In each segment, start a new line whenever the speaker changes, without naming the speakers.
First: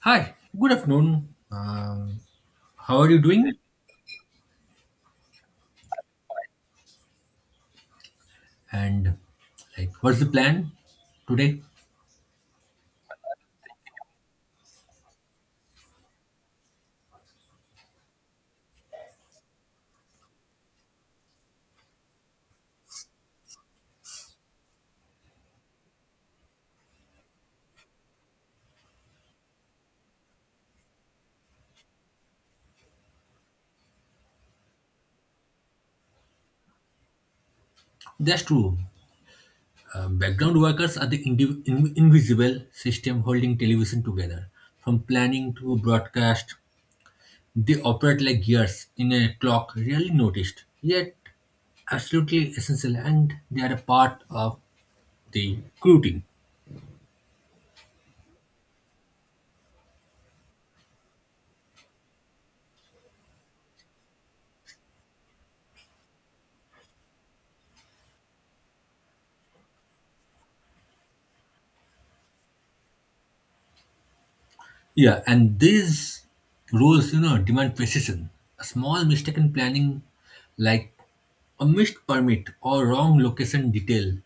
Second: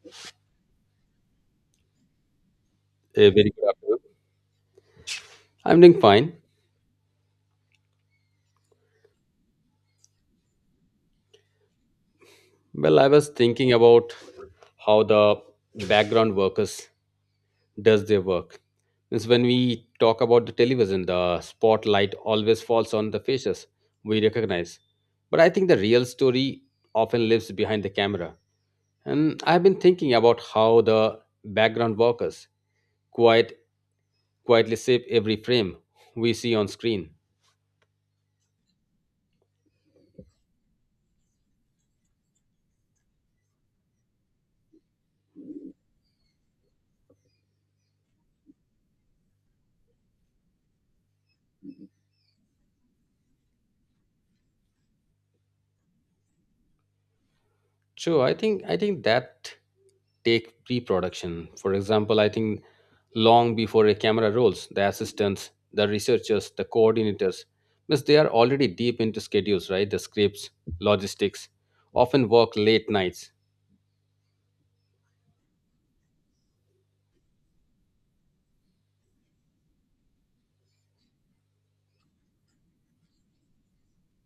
Hi, good afternoon. How are you
A very
doing?
good afternoon. I'm doing fine.
And like, what's the plan today?
Well, I was thinking about how the background workers does their work. Means when we talk about the television, the spotlight always falls on the faces we recognize. But I think the real story often lives behind the camera. And I've been thinking about how the background workers quite quietly shape every frame we see on screen.
That's true. Background workers are the invisible system holding television together. From planning to broadcast, they operate like gears in a clock, rarely noticed, yet absolutely essential, and they are a part of the crew team.
True. I think that take pre-production. For example, I think long before a camera rolls, the assistants, the researchers, the coordinators, means they are already deep into schedules, right? The scripts, logistics, often work late nights.
Yeah, and these rules, demand precision. A small mistake in planning, like a missed permit or wrong location detail,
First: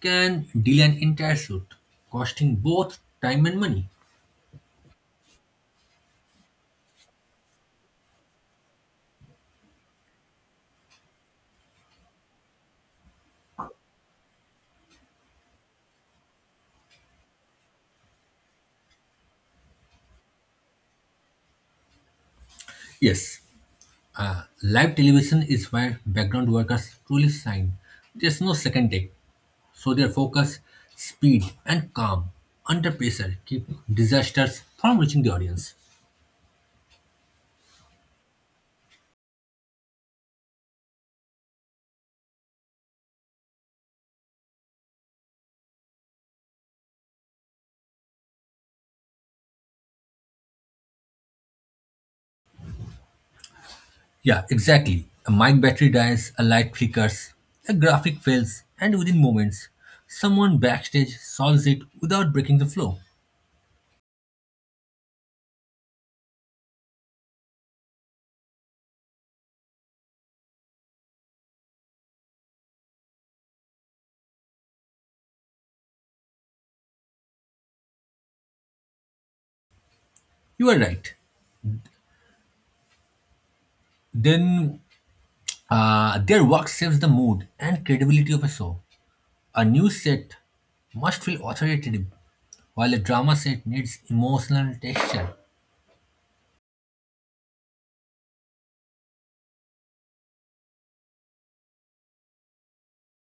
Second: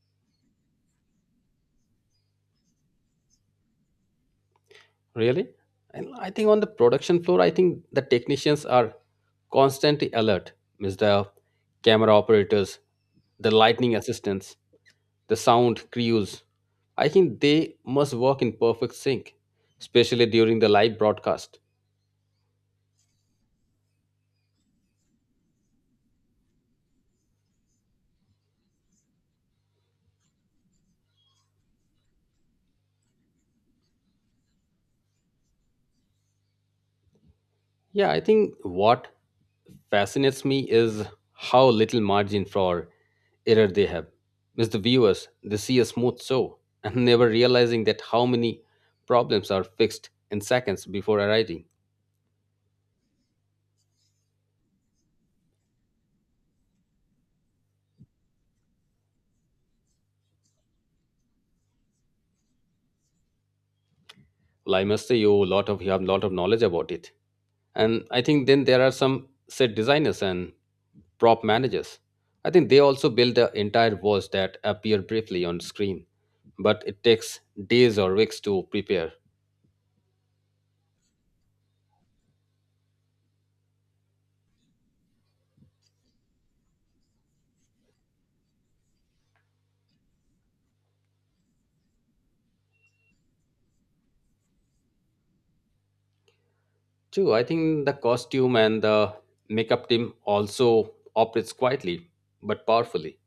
can delay an entire shoot, costing both time and money.
Really? And I think on the production floor, I think the technicians are constantly alert. Means the camera operators, the lightning assistants, the sound crews. I think they must work in perfect sync, especially during the live broadcast.
Yes, live television is where background workers truly shine. There's no second take, so their focus, speed, and calm under pressure keep disasters from reaching the audience.
Yeah, I think what fascinates me is how little margin for error they have. As the viewers, they see a smooth show and never realizing that how many problems are fixed in seconds before arriving.
Yeah, exactly. A mic battery dies, a light flickers, a graphic fails, and within moments, someone backstage solves it without breaking the flow.
Well, I must say you lot of you have a lot of knowledge about it. And I think then there are some set designers and prop managers. I think they also build the entire worlds that appear briefly on screen, but it takes days or weeks to prepare.
You are right. Then their work saves the mood and credibility of a show. A news set must feel authoritative, while a drama set needs emotional texture.
Too, I think the costume and the makeup team also operates quietly but powerfully,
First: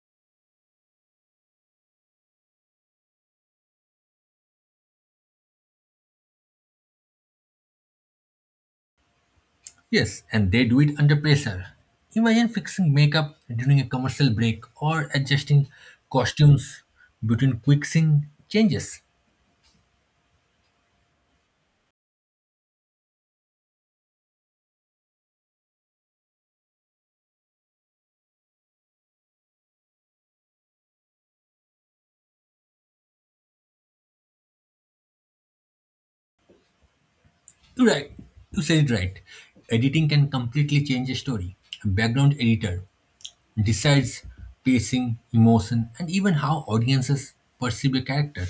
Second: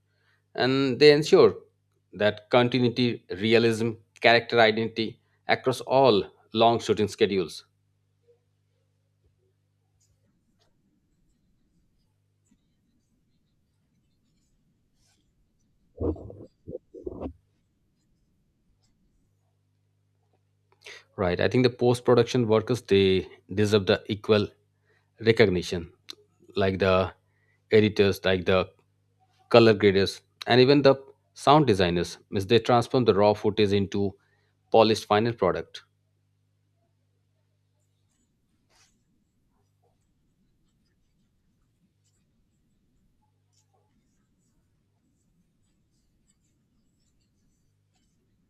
and they ensure that continuity, realism, character identity across all long shooting schedules.
Yes, and they do it under pressure. Imagine fixing makeup during a commercial break or adjusting costumes between quick scene changes.
Right. I think the post production workers they deserve the equal recognition, like the editors, like the color graders, and even the sound designers. Means they transform the raw footage into polished final product.
Right. You said it right. Editing can completely change a story. A background editor decides pacing, emotion, and even how audiences perceive a character.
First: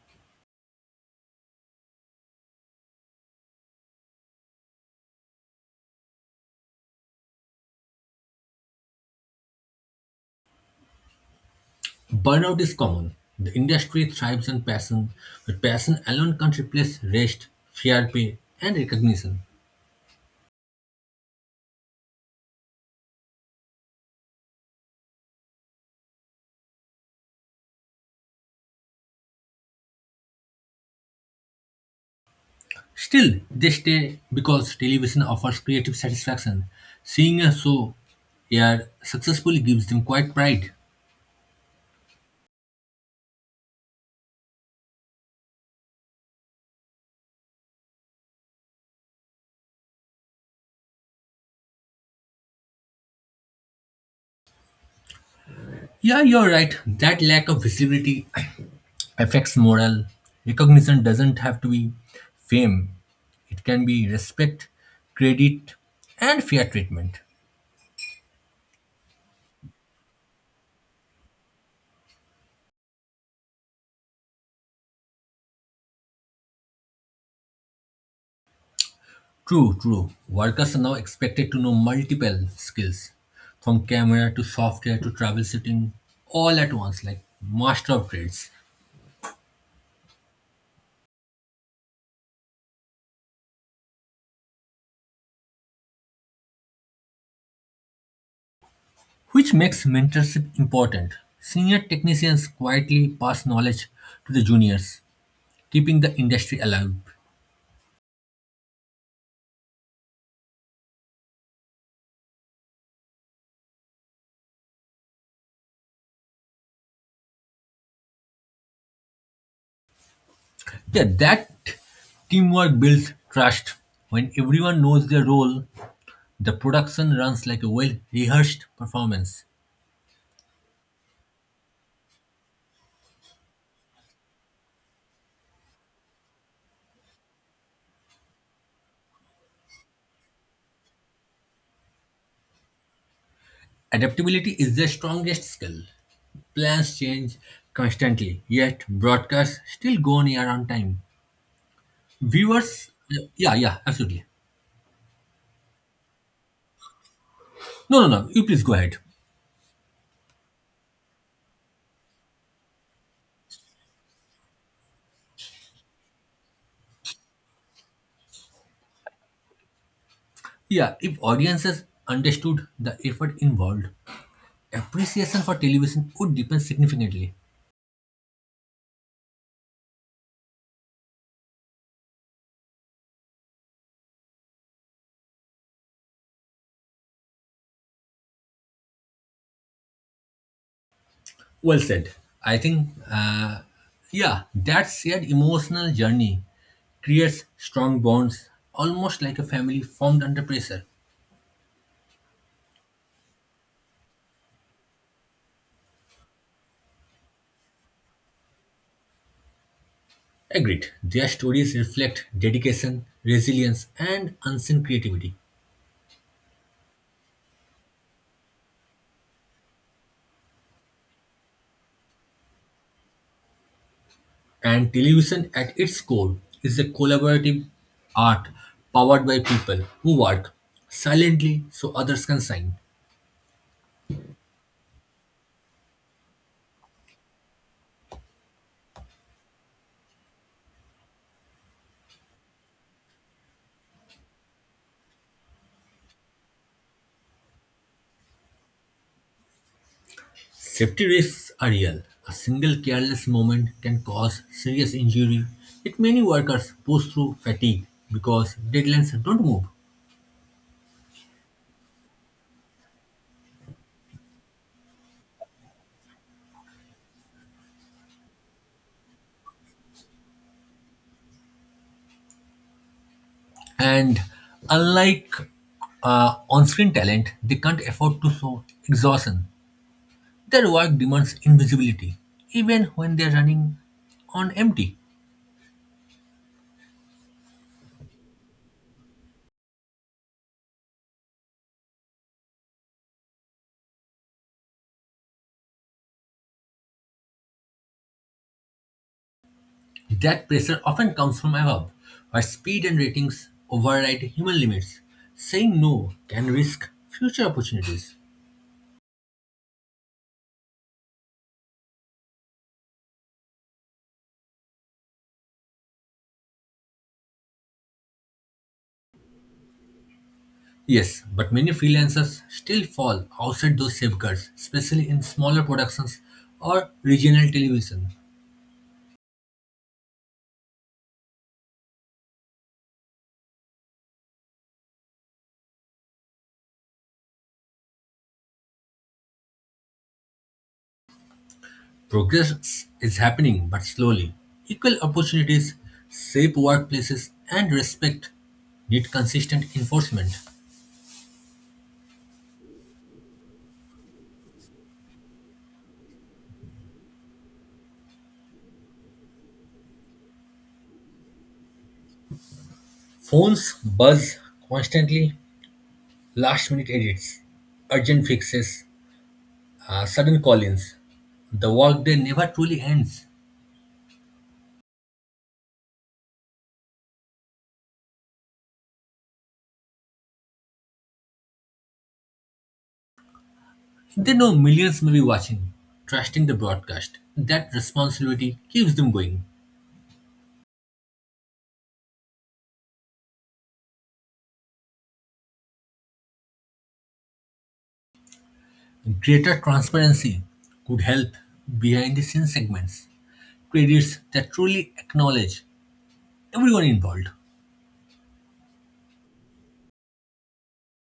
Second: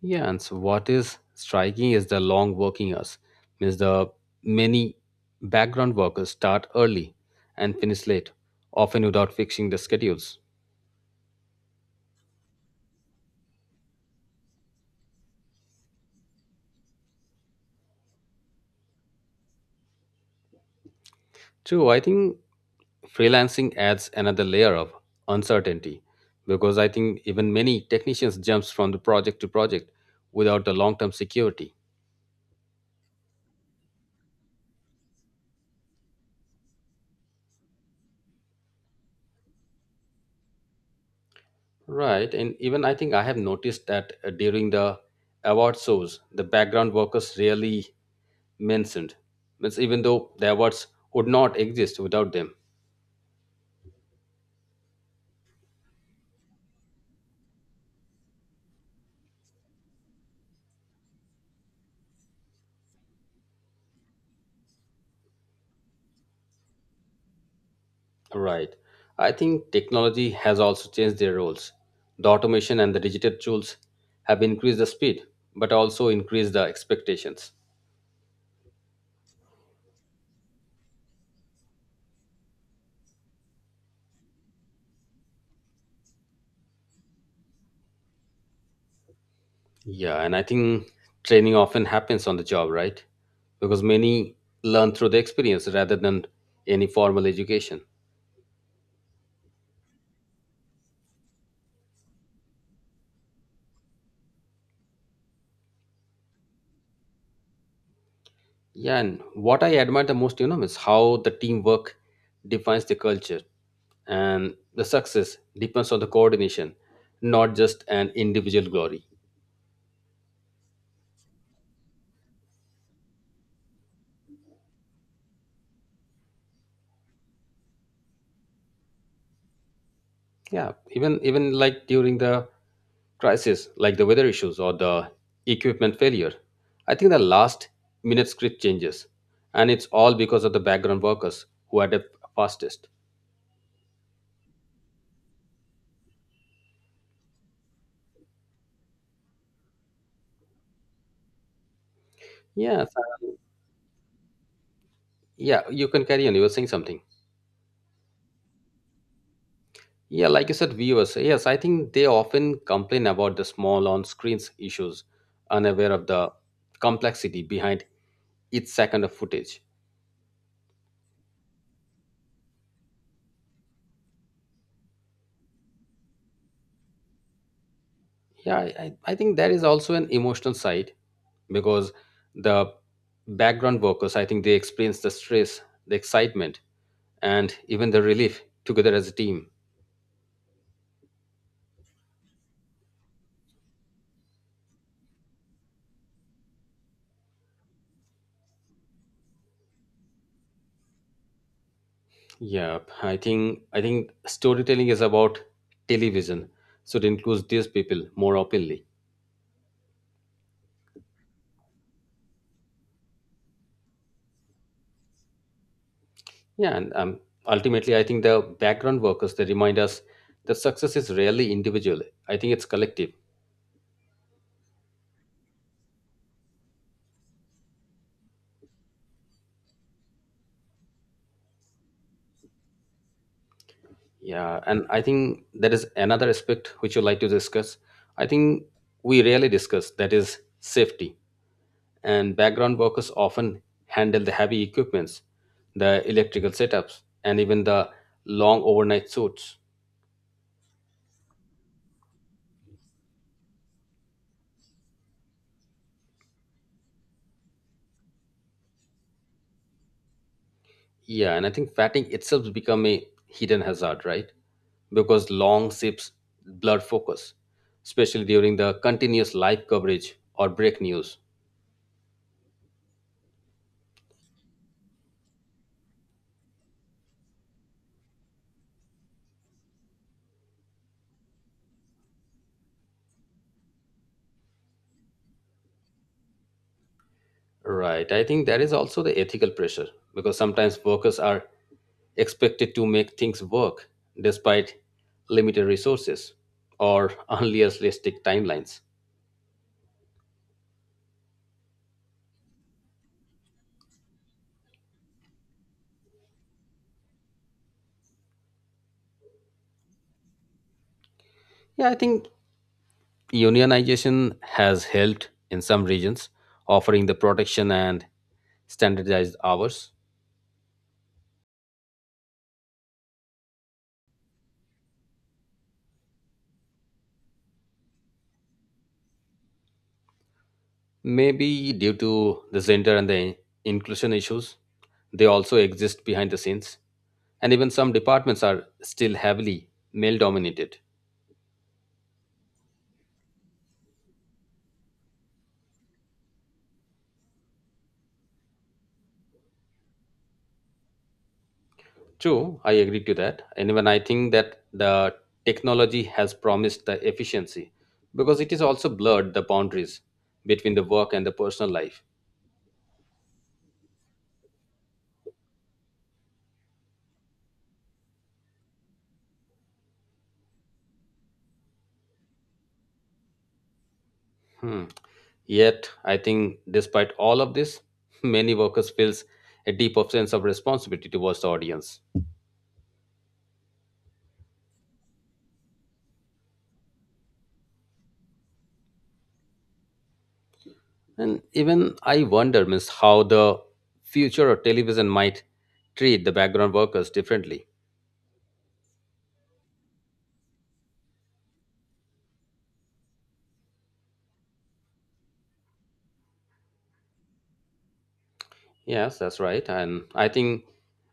Yeah, and so what is striking is the long working hours. Means the many background workers start early and finish late, often without fixing the schedules.
Burnout is common. The industry thrives on passion, but passion alone can't replace rest, fair pay, and recognition.
True, I think freelancing adds another layer of uncertainty because I think even many technicians jumps from the project to project without the long term security.
Still, they stay because television offers creative satisfaction. Seeing a show air successfully gives them quite pride.
Right, and even I think I have noticed that during the award shows the background workers rarely mentioned, means even though the awards would not exist without them.
Yeah, you're right. That lack of visibility affects morale. Recognition doesn't have to be fame, it can be respect, credit, and fair treatment.
Right, I think technology has also changed their roles. The automation and the digital tools have increased the speed but also increased the expectations.
True, true. Workers are now expected to know multiple skills from camera to software to travel setting, all at once, like master of trades,
Yeah, and I think training often happens on the job, right? Because many learn through the experience rather than any formal education.
which makes mentorship important. Senior technicians quietly pass knowledge to the juniors, keeping the industry alive.
Yeah, and what I admire the most, you know, is how the teamwork defines the culture and the success depends on the coordination, not just an individual glory.
Yeah, that teamwork builds trust. When everyone knows their role, the production runs like a well rehearsed performance.
Yeah, even like during the crisis like the weather issues or the equipment failure, I think the last minute script changes, and it's all because of the background workers who adapt fastest.
Adaptability is their strongest skill. Plans change constantly, yet broadcasts still go on air on time.
Yes,
Viewers, yeah, yeah, absolutely.
yeah, you can carry on, you were saying something.
No, no, no, you please go ahead.
Yeah, like you said viewers, yes, I think they often complain about the small on screens issues, unaware of the complexity behind each second of footage.
Yeah, if audiences understood the effort involved, appreciation for television would deepen significantly.
Yeah, I think there is also an emotional side because the background workers, I think they experience the stress, the excitement, and even the relief together as a team.
Well said. I think, yeah, that shared emotional journey creates strong bonds, almost like a family formed under pressure.
Yeah, I think storytelling is about television, so it includes these people more openly.
Agreed. Their stories reflect dedication, resilience, and unseen creativity.
Yeah, and ultimately, I think the background workers they remind us that success is rarely individual. I think it's collective.
And television, at its core, is a collaborative art powered by people who work silently so others can shine.
Yeah, and I think there is another aspect which you like to discuss. I think we rarely discuss that is safety. And background workers often handle the heavy equipments, the electrical setups, and even the long overnight suits.
Safety risks are real. A single careless moment can cause serious injury, yet many workers push through fatigue because deadlines don't move.
Yeah, and I think fatigue itself become a hidden hazard, right? Because long shifts blur focus, especially during the continuous live coverage or break news.
And unlike on screen talent, they can't afford to show exhaustion. Their work demands invisibility, even when they're running on empty.
Right. I think there is also the ethical pressure because sometimes workers are expected to make things work despite limited resources or unrealistic timelines.
That pressure often comes from above, where speed and ratings override human limits. Saying no can risk future opportunities.
Yeah, I think unionization has helped in some regions, offering the protection and standardized hours.
Yes, but many freelancers still fall outside those safeguards, especially in smaller productions or regional television.
Maybe due to the gender and the inclusion issues, they also exist behind the scenes. And even some departments are still heavily male dominated.
Progress is happening, but slowly. Equal opportunities, safe workplaces, and respect need consistent enforcement.
True, I agree to that. And even I think that the technology has promised the efficiency because it is also blurred the boundaries between the work and the personal life.
Phones buzz constantly, last minute edits, urgent fixes, sudden call ins. The workday never truly ends.
Hmm. Yet, I think despite all of this, many workers feels a deep of sense of responsibility towards the audience.
They know millions may be watching, trusting the broadcast. That responsibility keeps them going.
And even I wonder, miss, how the future of television might treat the background workers differently.
Greater transparency could help behind the scenes segments, credits that truly acknowledge everyone involved.
Yes, that's right. And I think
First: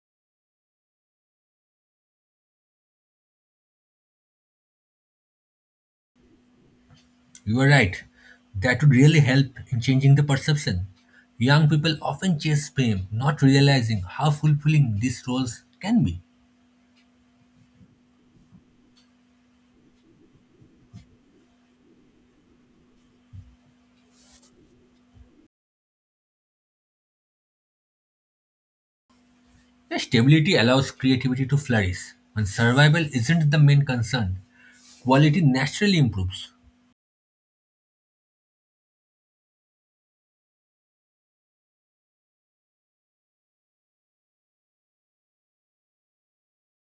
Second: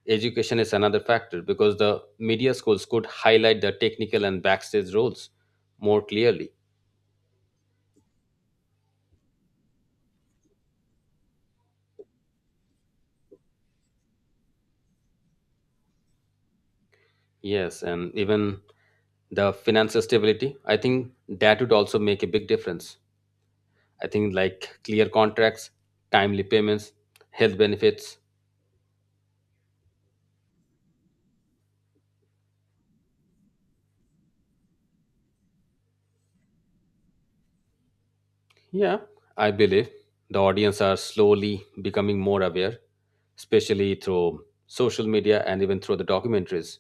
education is another factor because the media schools could highlight the technical and backstage roles more clearly.
You are right, that would really help in changing the perception. Young people often chase fame, not realizing how fulfilling these roles can be.
Yes, and even the financial stability, I think that would also make a big difference. I think like clear contracts, timely payments, health benefits.
The stability allows creativity to flourish. When survival isn't the main concern, quality naturally improves.
Yeah, I believe the audience are slowly becoming more aware, especially through social media and even through the documentaries.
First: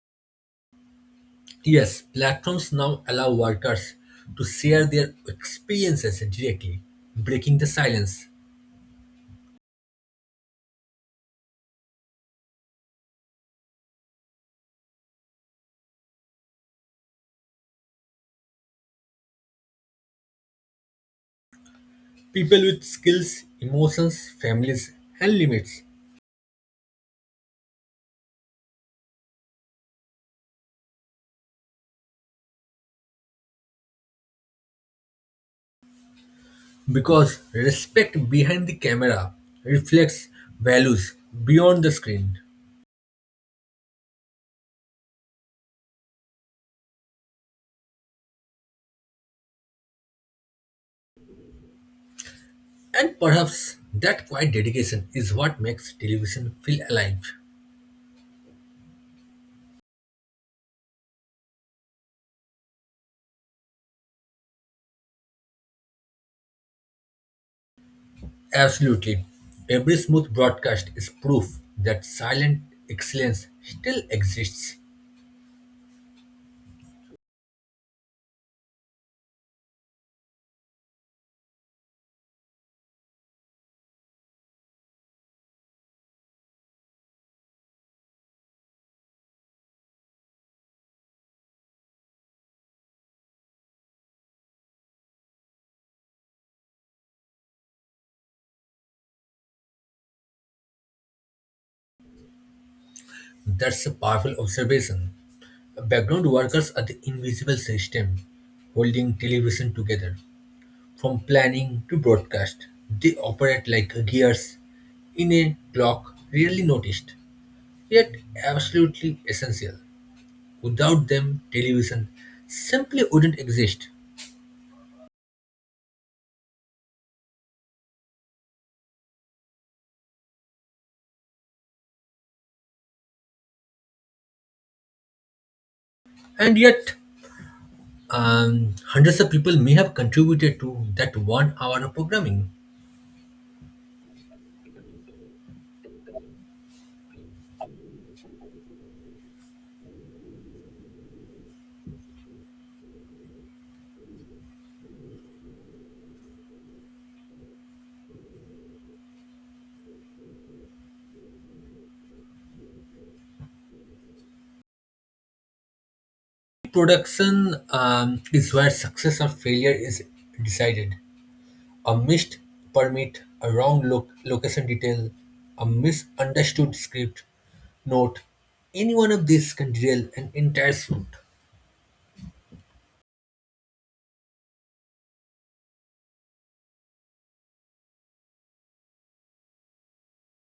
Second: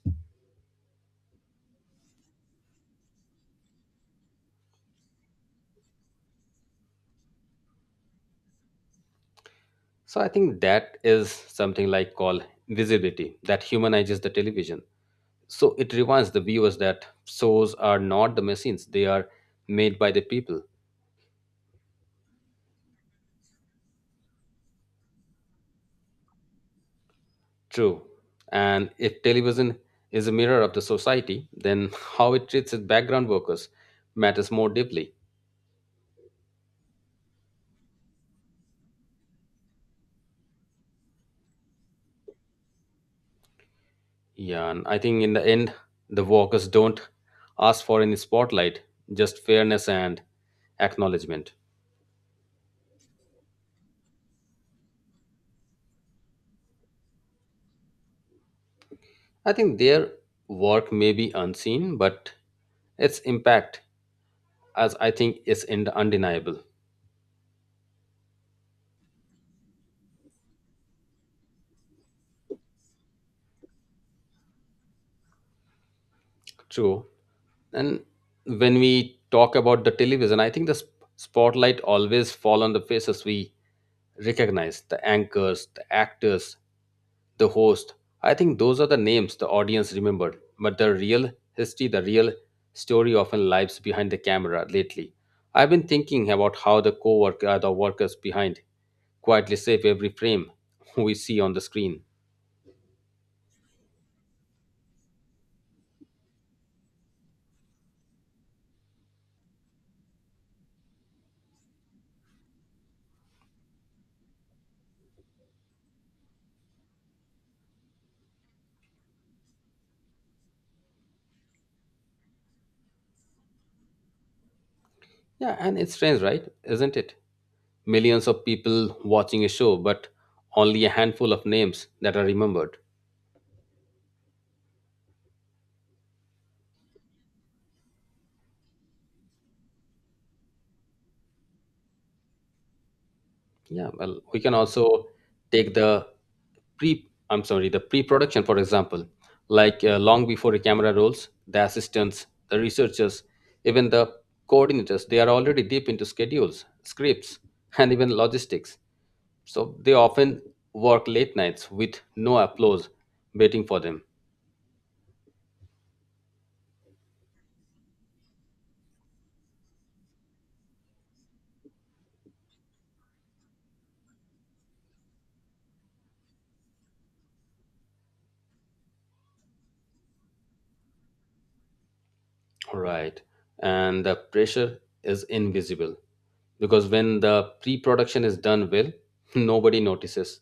Yes, platforms now allow workers to share their experiences directly, breaking the silence.
So I think that is something like called visibility that humanizes the television. So it reminds the viewers that shows are not the machines; they are made by the people.
People with skills, emotions, families, and limits.
True. And if television is a mirror of the society, then how it treats its background workers matters more deeply.
Because respect behind the camera reflects values beyond the screen.
Yeah, and I think in the end, the workers don't ask for any spotlight, just fairness and acknowledgement.
And perhaps that quiet dedication is what makes television feel alive.
I think their work may be unseen, but its impact, as I think, is undeniable.
Absolutely. Every smooth broadcast is proof that silent excellence still exists.
True. And when we talk about the television, I think the spotlight always fall on the faces we recognize, the anchors, the actors, the host. I think those are the names the audience remembered, but the real history, the real story often lives behind the camera lately. I've been thinking about how the co-worker, the workers behind quietly save every frame we see on the screen.
That's a powerful observation. Background workers are the invisible system holding television together. From planning to broadcast, they operate like gears in a clock rarely noticed, yet absolutely essential. Without them, television simply wouldn't exist.
Yeah, and it's strange, right? Isn't it? Millions of people watching a show, but only a handful of names that are remembered.
And yet, hundreds of people may have contributed to that 1 hour of programming.
Yeah, well, we can also take the pre-production, for example, like long before the camera rolls, the assistants, the researchers, even the coordinators, they are already deep into schedules, scripts, and even logistics. So they often work late nights with no applause waiting for them.
Production is where success or failure is decided. A missed permit, a wrong location detail, a misunderstood script note, any one of these can derail an entire shoot.
Right. And the pressure is invisible because when the pre production is done well, nobody notices.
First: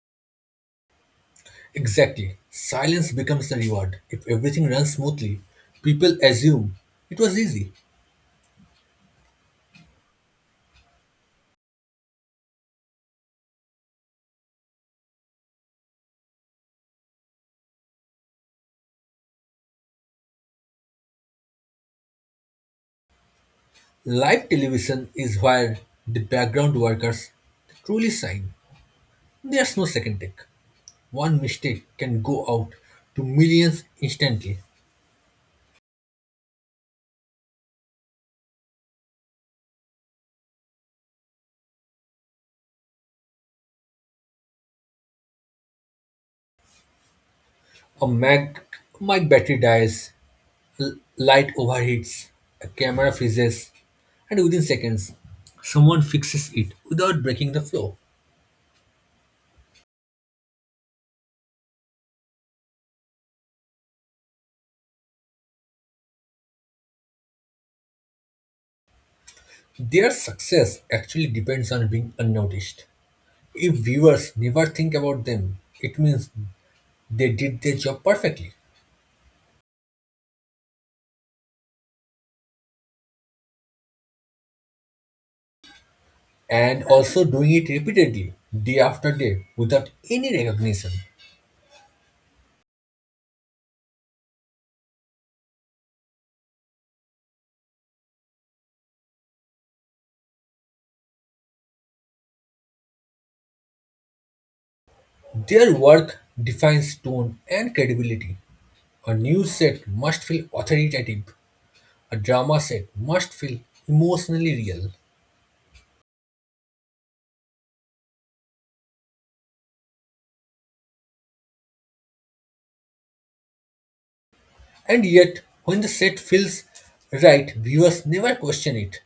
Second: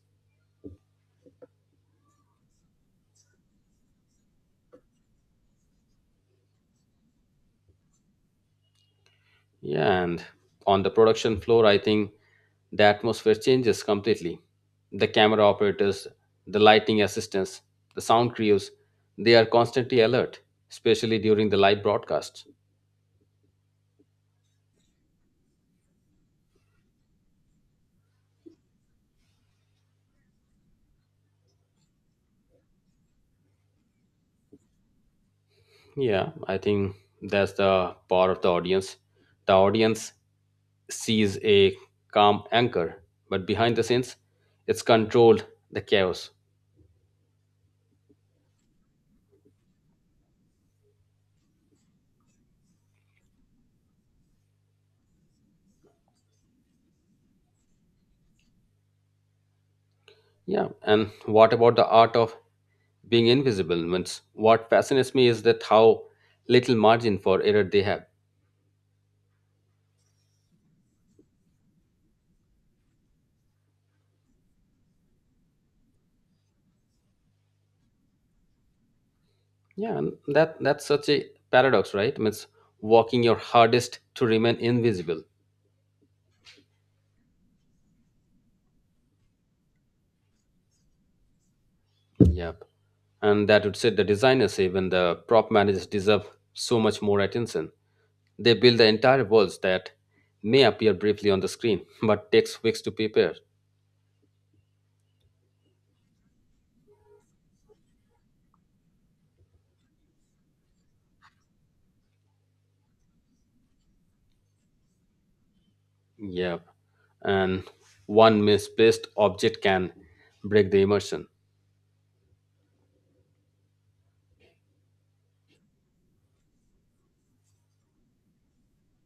Exactly. Silence becomes the reward. If everything runs smoothly, people assume it was easy.
Yeah, and on the production floor, I think the atmosphere changes completely. The camera operators, the lighting assistants, the sound crews, they are constantly alert, especially during the live broadcasts.
Live television is where the background workers truly shine. There's no second take. One mistake can go out to millions instantly.
Yeah, I think that's the power of the audience. The audience sees a calm anchor, but behind the scenes, it's controlled the chaos.
A mic battery dies, L- light overheats, a camera freezes, and within seconds, someone fixes it without breaking the flow.
Yeah, and what about the art of being invisible? Means what fascinates me is that how little margin for error they have.
Their success actually depends on being unnoticed. If viewers never think about them, it means they did their job perfectly,
Yeah, and that's such a paradox, right? Means working your hardest to remain invisible.
and also doing it repeatedly, day after day, without any recognition.
Yep, and that would say the designers, even the prop managers, deserve so much more attention. They build the entire worlds that may appear briefly on the screen, but takes weeks to prepare.
Their work defines tone and credibility. A news set must feel authoritative, a drama set must feel emotionally real.
Yep. And one misplaced object can break the immersion.
And yet, when the set feels right, viewers never question it.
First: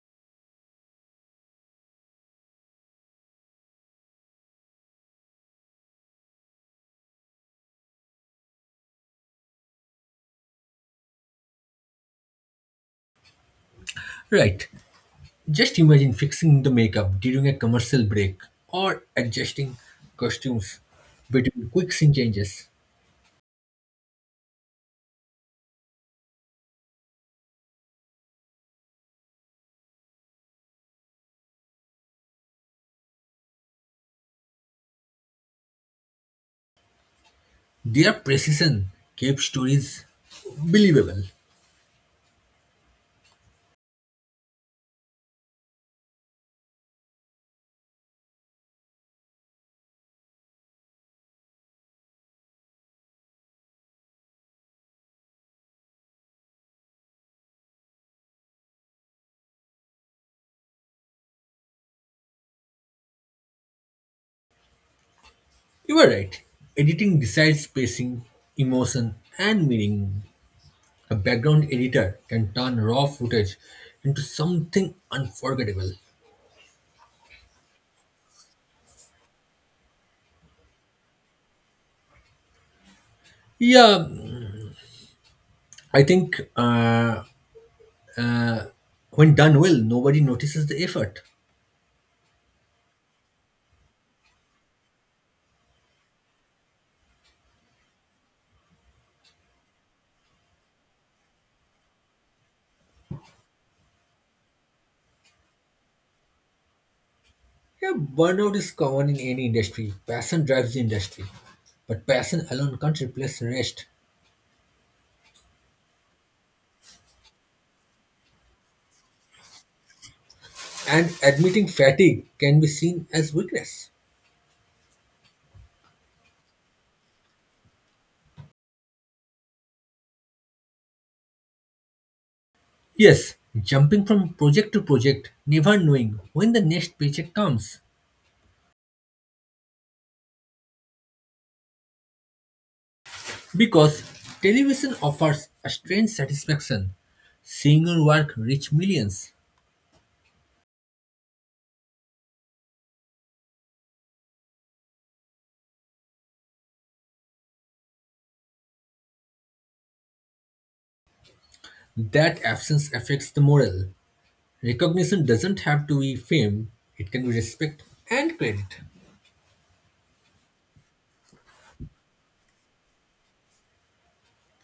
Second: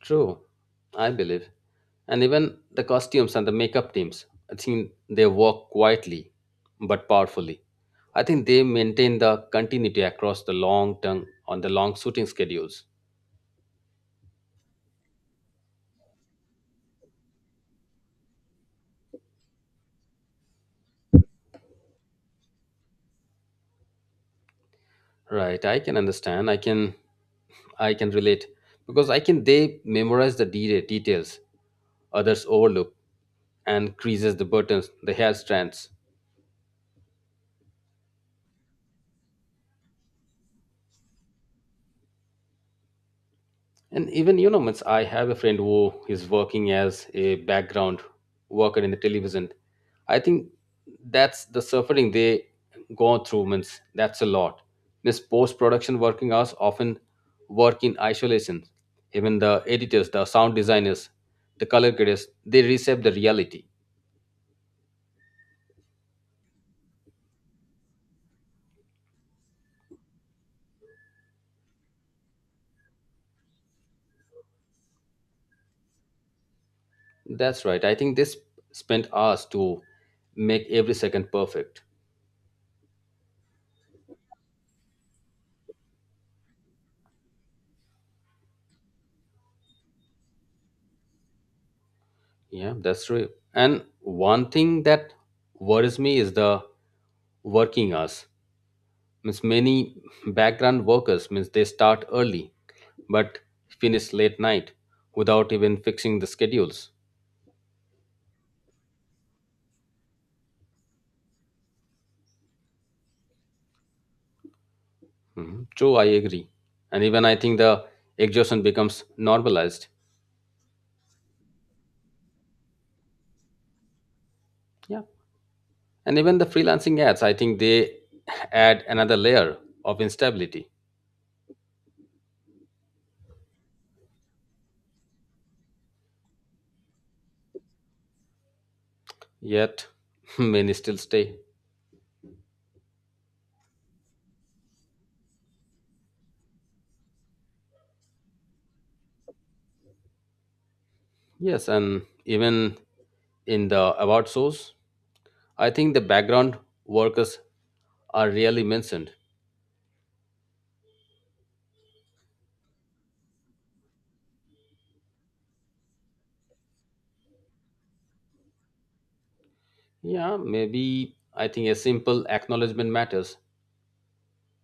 True, I believe. And even the costumes and the makeup teams, I think they work quietly but powerfully. I think they maintain the continuity across the long term on the long shooting schedules.
Right. Just imagine fixing the makeup during a commercial break or adjusting costumes between quick scene changes.
Right, I can understand. I can relate because I can they memorize the details others overlook and creases the buttons, the hair strands.
Their precision kept stories believable.
And even you know, means I have a friend who is working as a background worker in the television. I think that's the suffering they go through. Means that's a lot. This post-production working hours often work in isolation. Even the editors, the sound designers, the color graders, they reshape the reality.
You are right. Editing decides pacing, emotion, and meaning. A background editor can turn raw footage into something unforgettable.
That's right. I think they spent hours to make every second perfect.
Yeah, I think, when done well, nobody notices the effort.
Yeah, that's true. And one thing that worries me is the working hours. Means many background workers means they start early but finish late night without even fixing the schedules.
Yeah, burnout is common in any industry. Passion drives the industry. But passion alone can't replace rest.
Mhm. True, I agree. And even I think the exhaustion becomes normalized.
And admitting fatigue can be seen as weakness.
Yeah. And even the freelancing ads, I think they add another layer of instability.
Yes, jumping from project to project, never knowing when the next paycheck comes.
Yet many still stay.
Because television offers a strange satisfaction. Seeing your work reach millions.
Yes, and even in the award shows, I think the background workers are rarely mentioned.
That absence affects the morale. Recognition doesn't have to be fame, it can be respect and credit.
Yeah, maybe I think a simple acknowledgement matters.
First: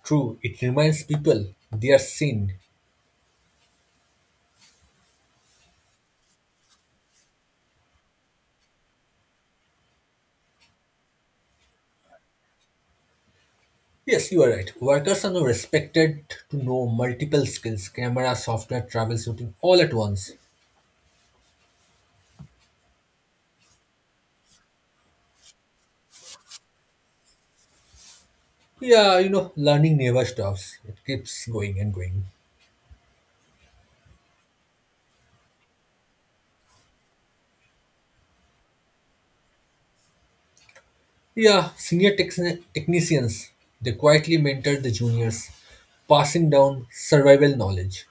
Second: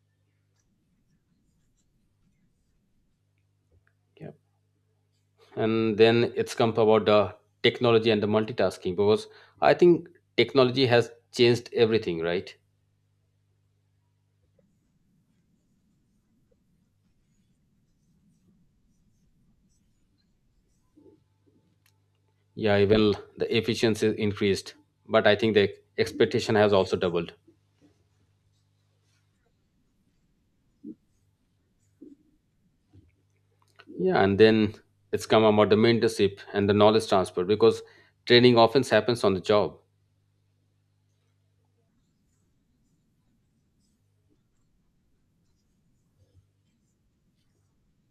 True, it reminds people they are seen.
Yeah. And then it's come about the technology and the multitasking because I think technology has changed everything, right?
Yes, you are right. Workers are now respected to know multiple skills, camera, software, travel, shooting, all at once.
Yeah, even the efficiency increased, but I think the expectation has also doubled.
Yeah, learning never stops. It keeps going and going.
Yeah, and then it's come about the mentorship and the knowledge transfer because training often happens on the job.
Yeah, senior technicians, they quietly mentor the juniors, passing down survival knowledge.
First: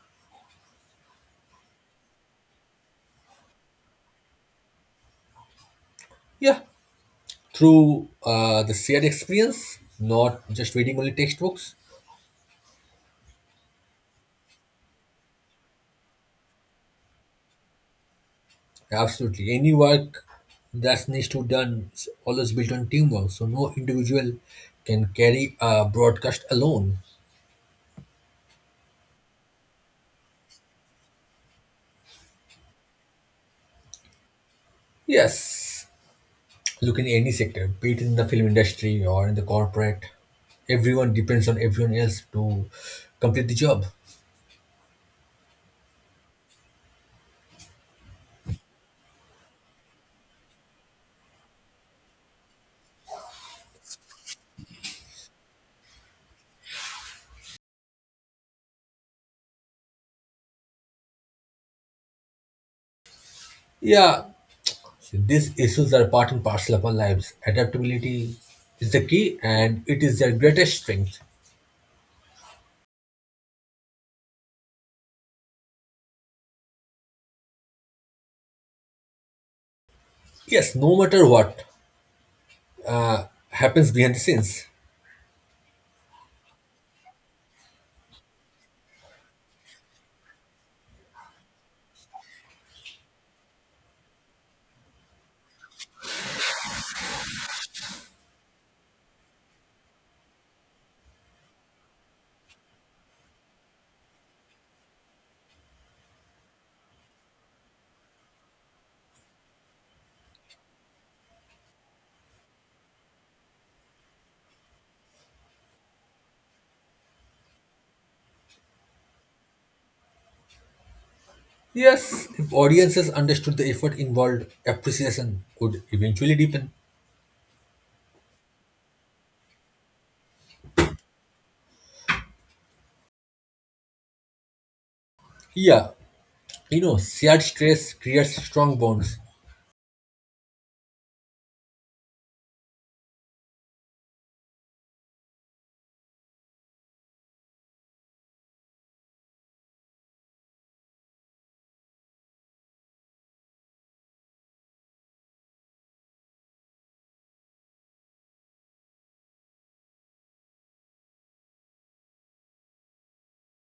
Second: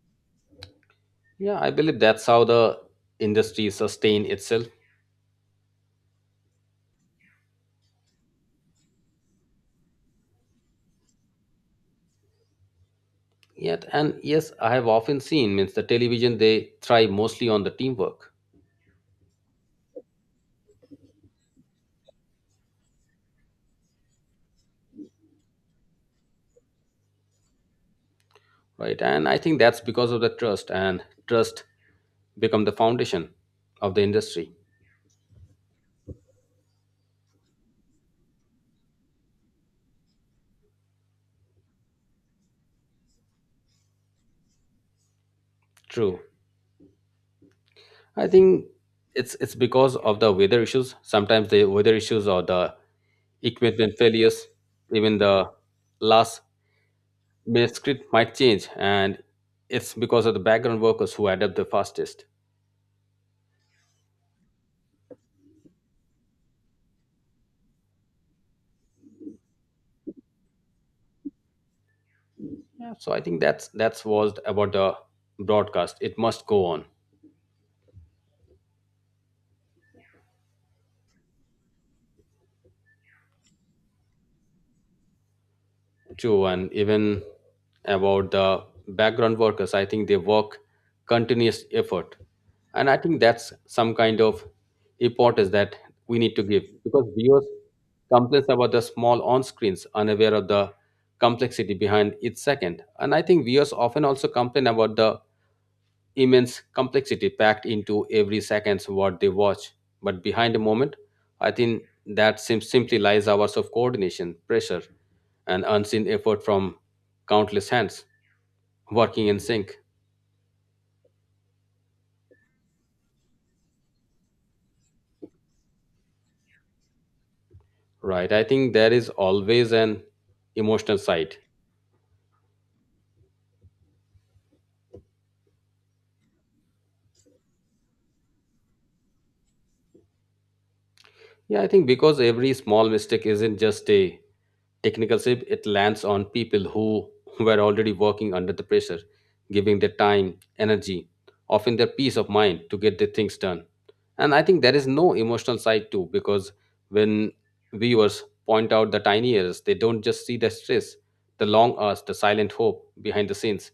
Yeah, I believe that's how the industry sustain itself.
Yeah, through the shared experience, not just reading only textbooks.
Yet, and yes, I have often seen means the television they thrive mostly on the teamwork,
Absolutely. Any work that needs to done is always built on teamwork. So no individual can carry a broadcast alone.
right? And I think that's because of the trust and trust become the foundation of the industry.
Yes. Look in any sector, be it in the film industry or in the corporate. Everyone depends on everyone else to complete the job.
True, I think it's because of the weather issues. Sometimes the weather issues or the equipment failures, even the last minute script might change, and it's because of the background workers who adapt the fastest.
Yeah. So these issues are part and parcel of our lives. Adaptability is the key and it is their greatest strength.
Yeah, so I think that's was about the broadcast. It must go on.
Yes, no matter what happens behind the scenes.
True, and even about the background workers, I think they work continuous effort. And I think that's some kind of importance that we need to give because viewers complains about the small on screens, unaware of the complexity behind each second. And I think viewers often also complain about the immense complexity packed into every second's what they watch. But behind a moment, I think that simply lies hours of coordination, pressure, and unseen effort from countless hands working in sync.
Yes, if audiences understood the effort involved, appreciation could eventually deepen.
Right. I think there is always an emotional side.
Yeah, shared stress creates strong bonds.
Yeah, I think because every small mistake isn't just a technical slip, it lands on people who were already working under the pressure, giving their time, energy, often their peace of mind to get their things done. And I think there is no emotional side too, because when viewers point out the tiny errors, they don't just see the stress, the long hours, the silent hope behind the scenes.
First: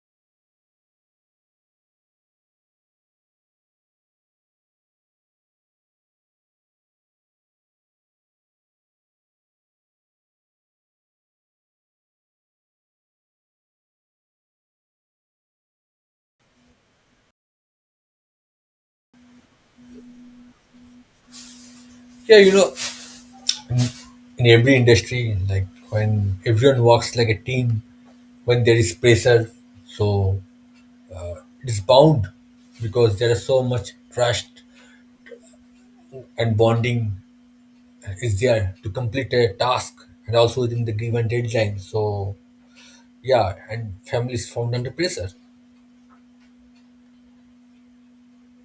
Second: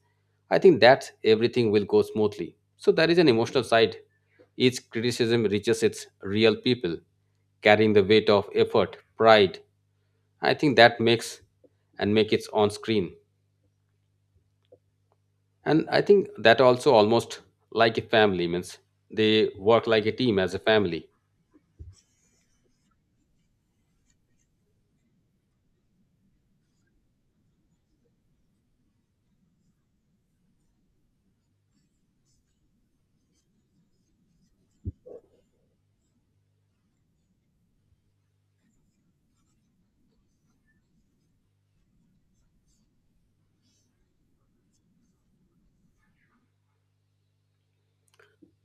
I think that everything will go smoothly. So there is an emotional side each criticism reaches its real people, carrying the weight of effort, pride. I think that makes and make it's on screen. And I think that also almost like a family means they work like a team as a family.
Yeah, in every industry, like when everyone works like a team, when there is pressure, so it is bound because there is so much trust and bonding is there to complete a task and also within the given deadline. So, yeah, and families found under pressure.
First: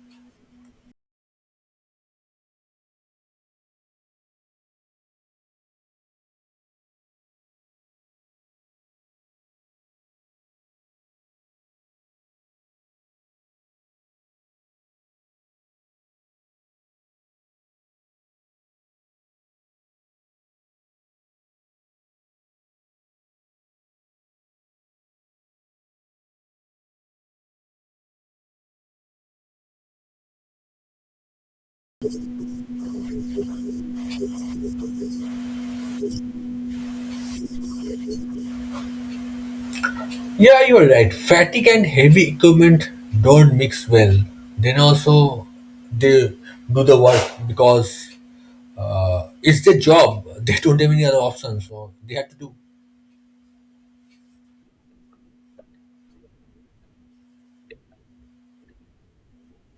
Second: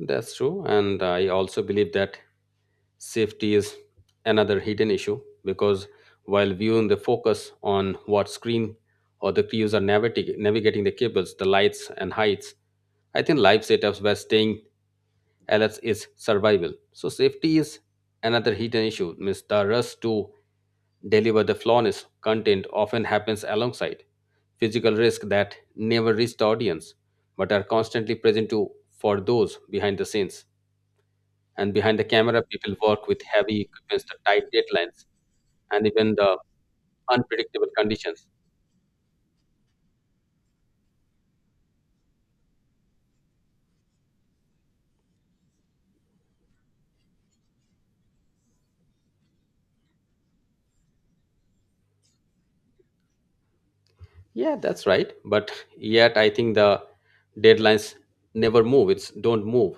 That's true. And I also believe that safety is another hidden issue because while viewing the focus on what screen or the crews are navigating the cables, the lights and heights, I think live setups were staying else is survival. So safety is another hidden issue. Means the rush to deliver the flawless content often happens alongside physical risks that never reach the audience but are constantly present to for those behind the scenes and behind the camera people work with heavy equipment the tight deadlines and even the unpredictable conditions.
Yeah, you're right. Fatigue and heavy equipment don't mix well. Then also they do the work because it's their job. They don't have any other option, so they have to do.
Yeah, that's right, but yet I think the deadlines never move, it's don't move,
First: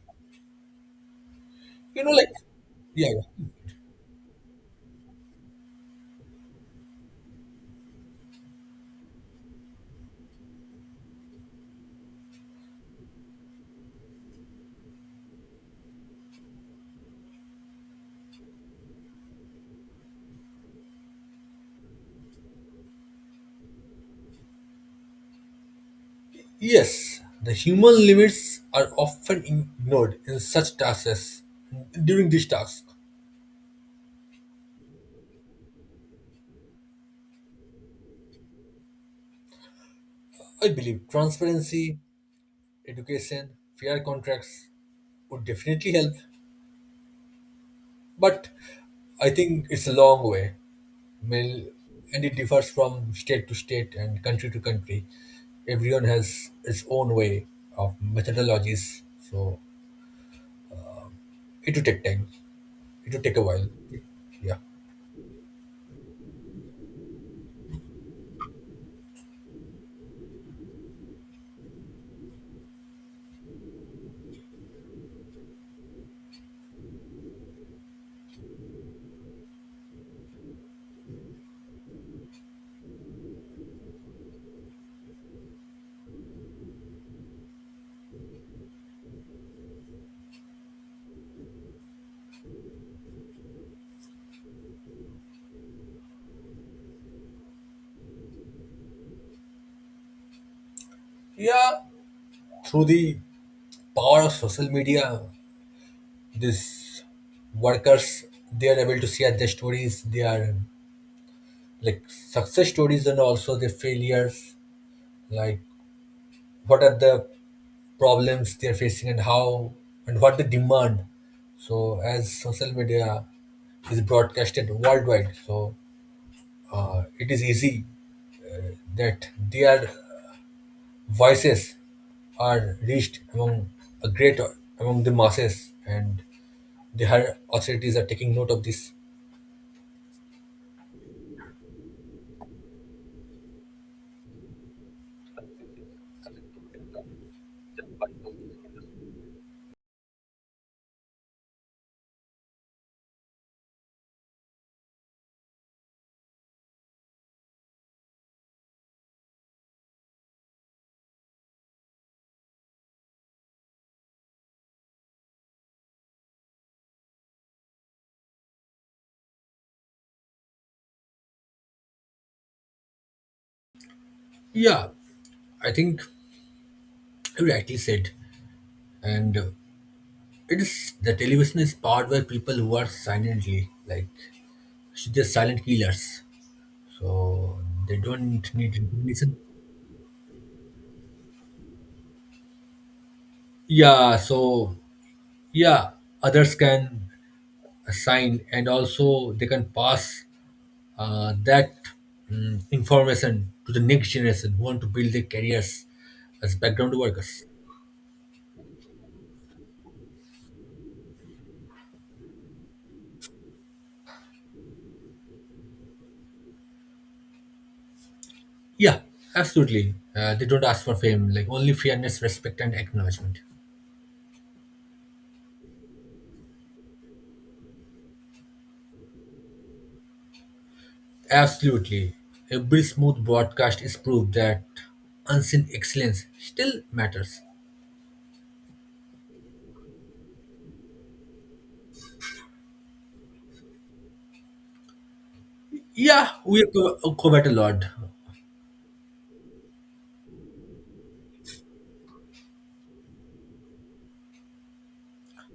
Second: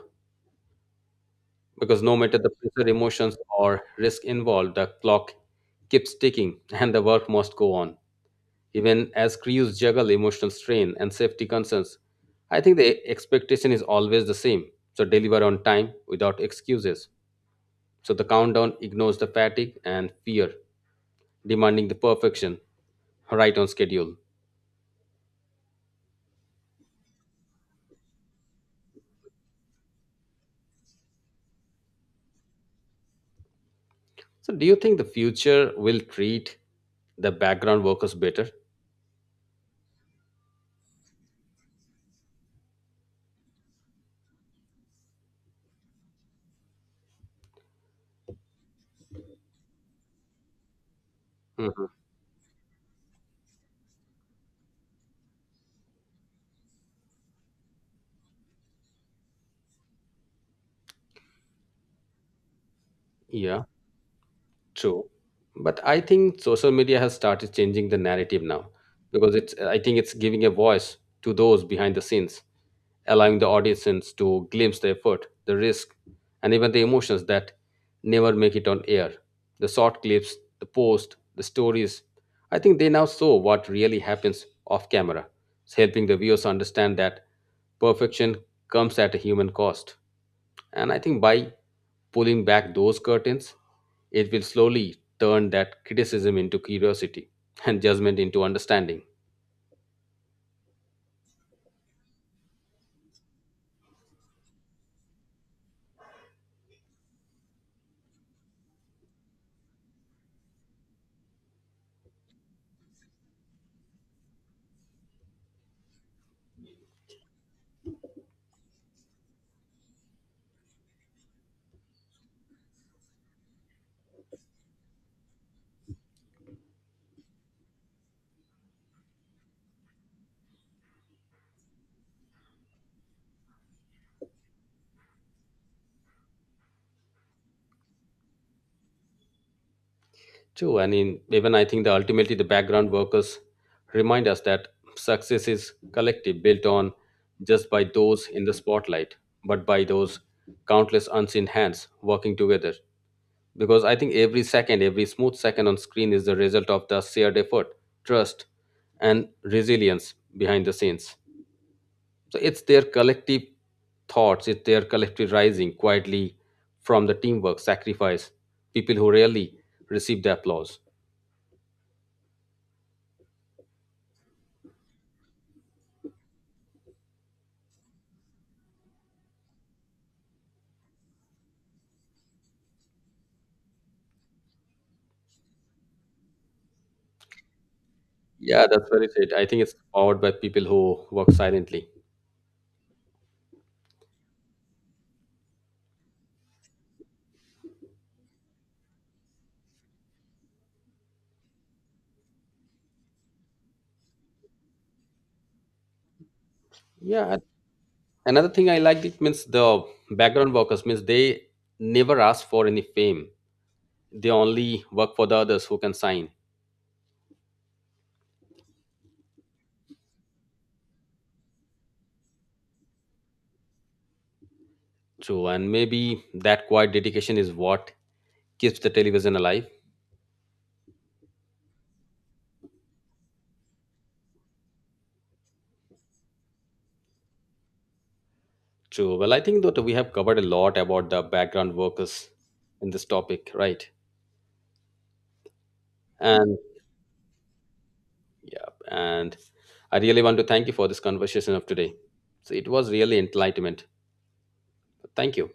because
You know,
no
like
matter the pressure,
yeah,
emotions,
yeah.
or risk involved, the clock keeps ticking and the work must go on. Even as crews juggle emotional strain and safety concerns, I think the expectation is always the same. So deliver on time without excuses. So the countdown ignores the fatigue and fear, demanding the perfection right on schedule.
Yes, the human limits are often ignored in such tasks as during this task.
So do you think the future will treat the background workers better?
I believe transparency, education, fair contracts would definitely help, but I think it's a long way. Mil-
Mhm.
and it differs from state to state and country to country. Everyone has its own way of methodologies, so it will take time. It will take a
Yeah.
while. Yeah,
True, but I think social media has started changing the narrative now because it's I think it's giving a voice to those behind the scenes, allowing the audience to glimpse the effort, the risk, and even the emotions that never make it on air. The short clips, the post, the stories. I think they now show what really happens off camera, helping the viewers understand that perfection comes at a human cost. And I think by pulling back those curtains, it will slowly turn that criticism into curiosity and judgment into understanding.
yeah. Through the power of social media, these workers they are able to share their stories. They are like success stories and also their failures. Like what are the problems they're facing and how and what they demand. So as social media is broadcasted worldwide, so it is easy that their voices are reached among a great among the masses, and the higher authorities are taking note of this.
True, and in, even I think that ultimately the background workers remind us that success is collective, built on just by those in the spotlight, but by those countless unseen hands working together. Because I think every second, every smooth second on screen is the result of the shared effort, trust, and resilience behind the scenes. So it's their collective thoughts, it's their collective rising quietly from the teamwork, sacrifice, people who rarely receive the applause.
Yeah, I think you rightly said, and it is the television is powered by people who are silently like they're silent killers. So they don't
Yeah,
need
that's very it.
recognition,
I think it's powered by people who work silently.
yeah. So, yeah, others can assign, and also they can pass that information to the next generation who want to build their careers as background
Yeah. And
workers.
another thing I liked it means the background workers means they never ask for any fame. They only work for the others who can sign.
Yeah, absolutely. They don't ask for fame, like only fairness, respect, and acknowledgement.
True. And maybe that quiet dedication is what keeps the television alive.
Absolutely, every smooth broadcast is proof that unseen excellence still matters.
True. Well, I think that we have covered a lot about the background workers in this topic, right?
Yeah,
And
we have covered a lot.
yeah, and I really want to thank you for this conversation of today. So it was really enlightenment. Thank you.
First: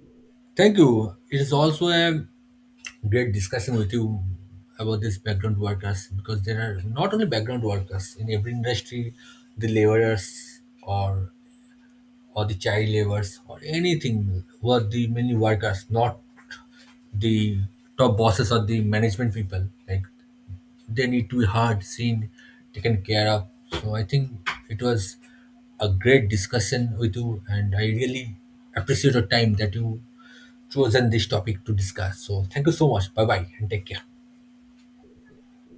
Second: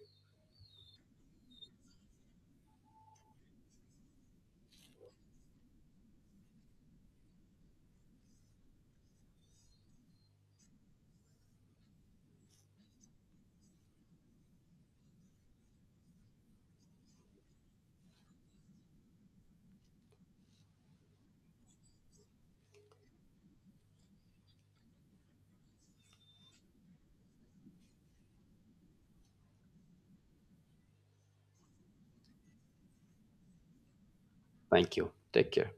Thank you. It is also a great discussion with you about these background workers because there are not only background workers in every industry, the laborers or the child laborers or anything were the many workers, not the top bosses or the management people. Like they need to be heard, seen, taken care of. So I think it was a great discussion with you, and I really appreciate your time that you chosen this topic to discuss. So thank you so much. Bye bye and take care.
Thank you. Take care.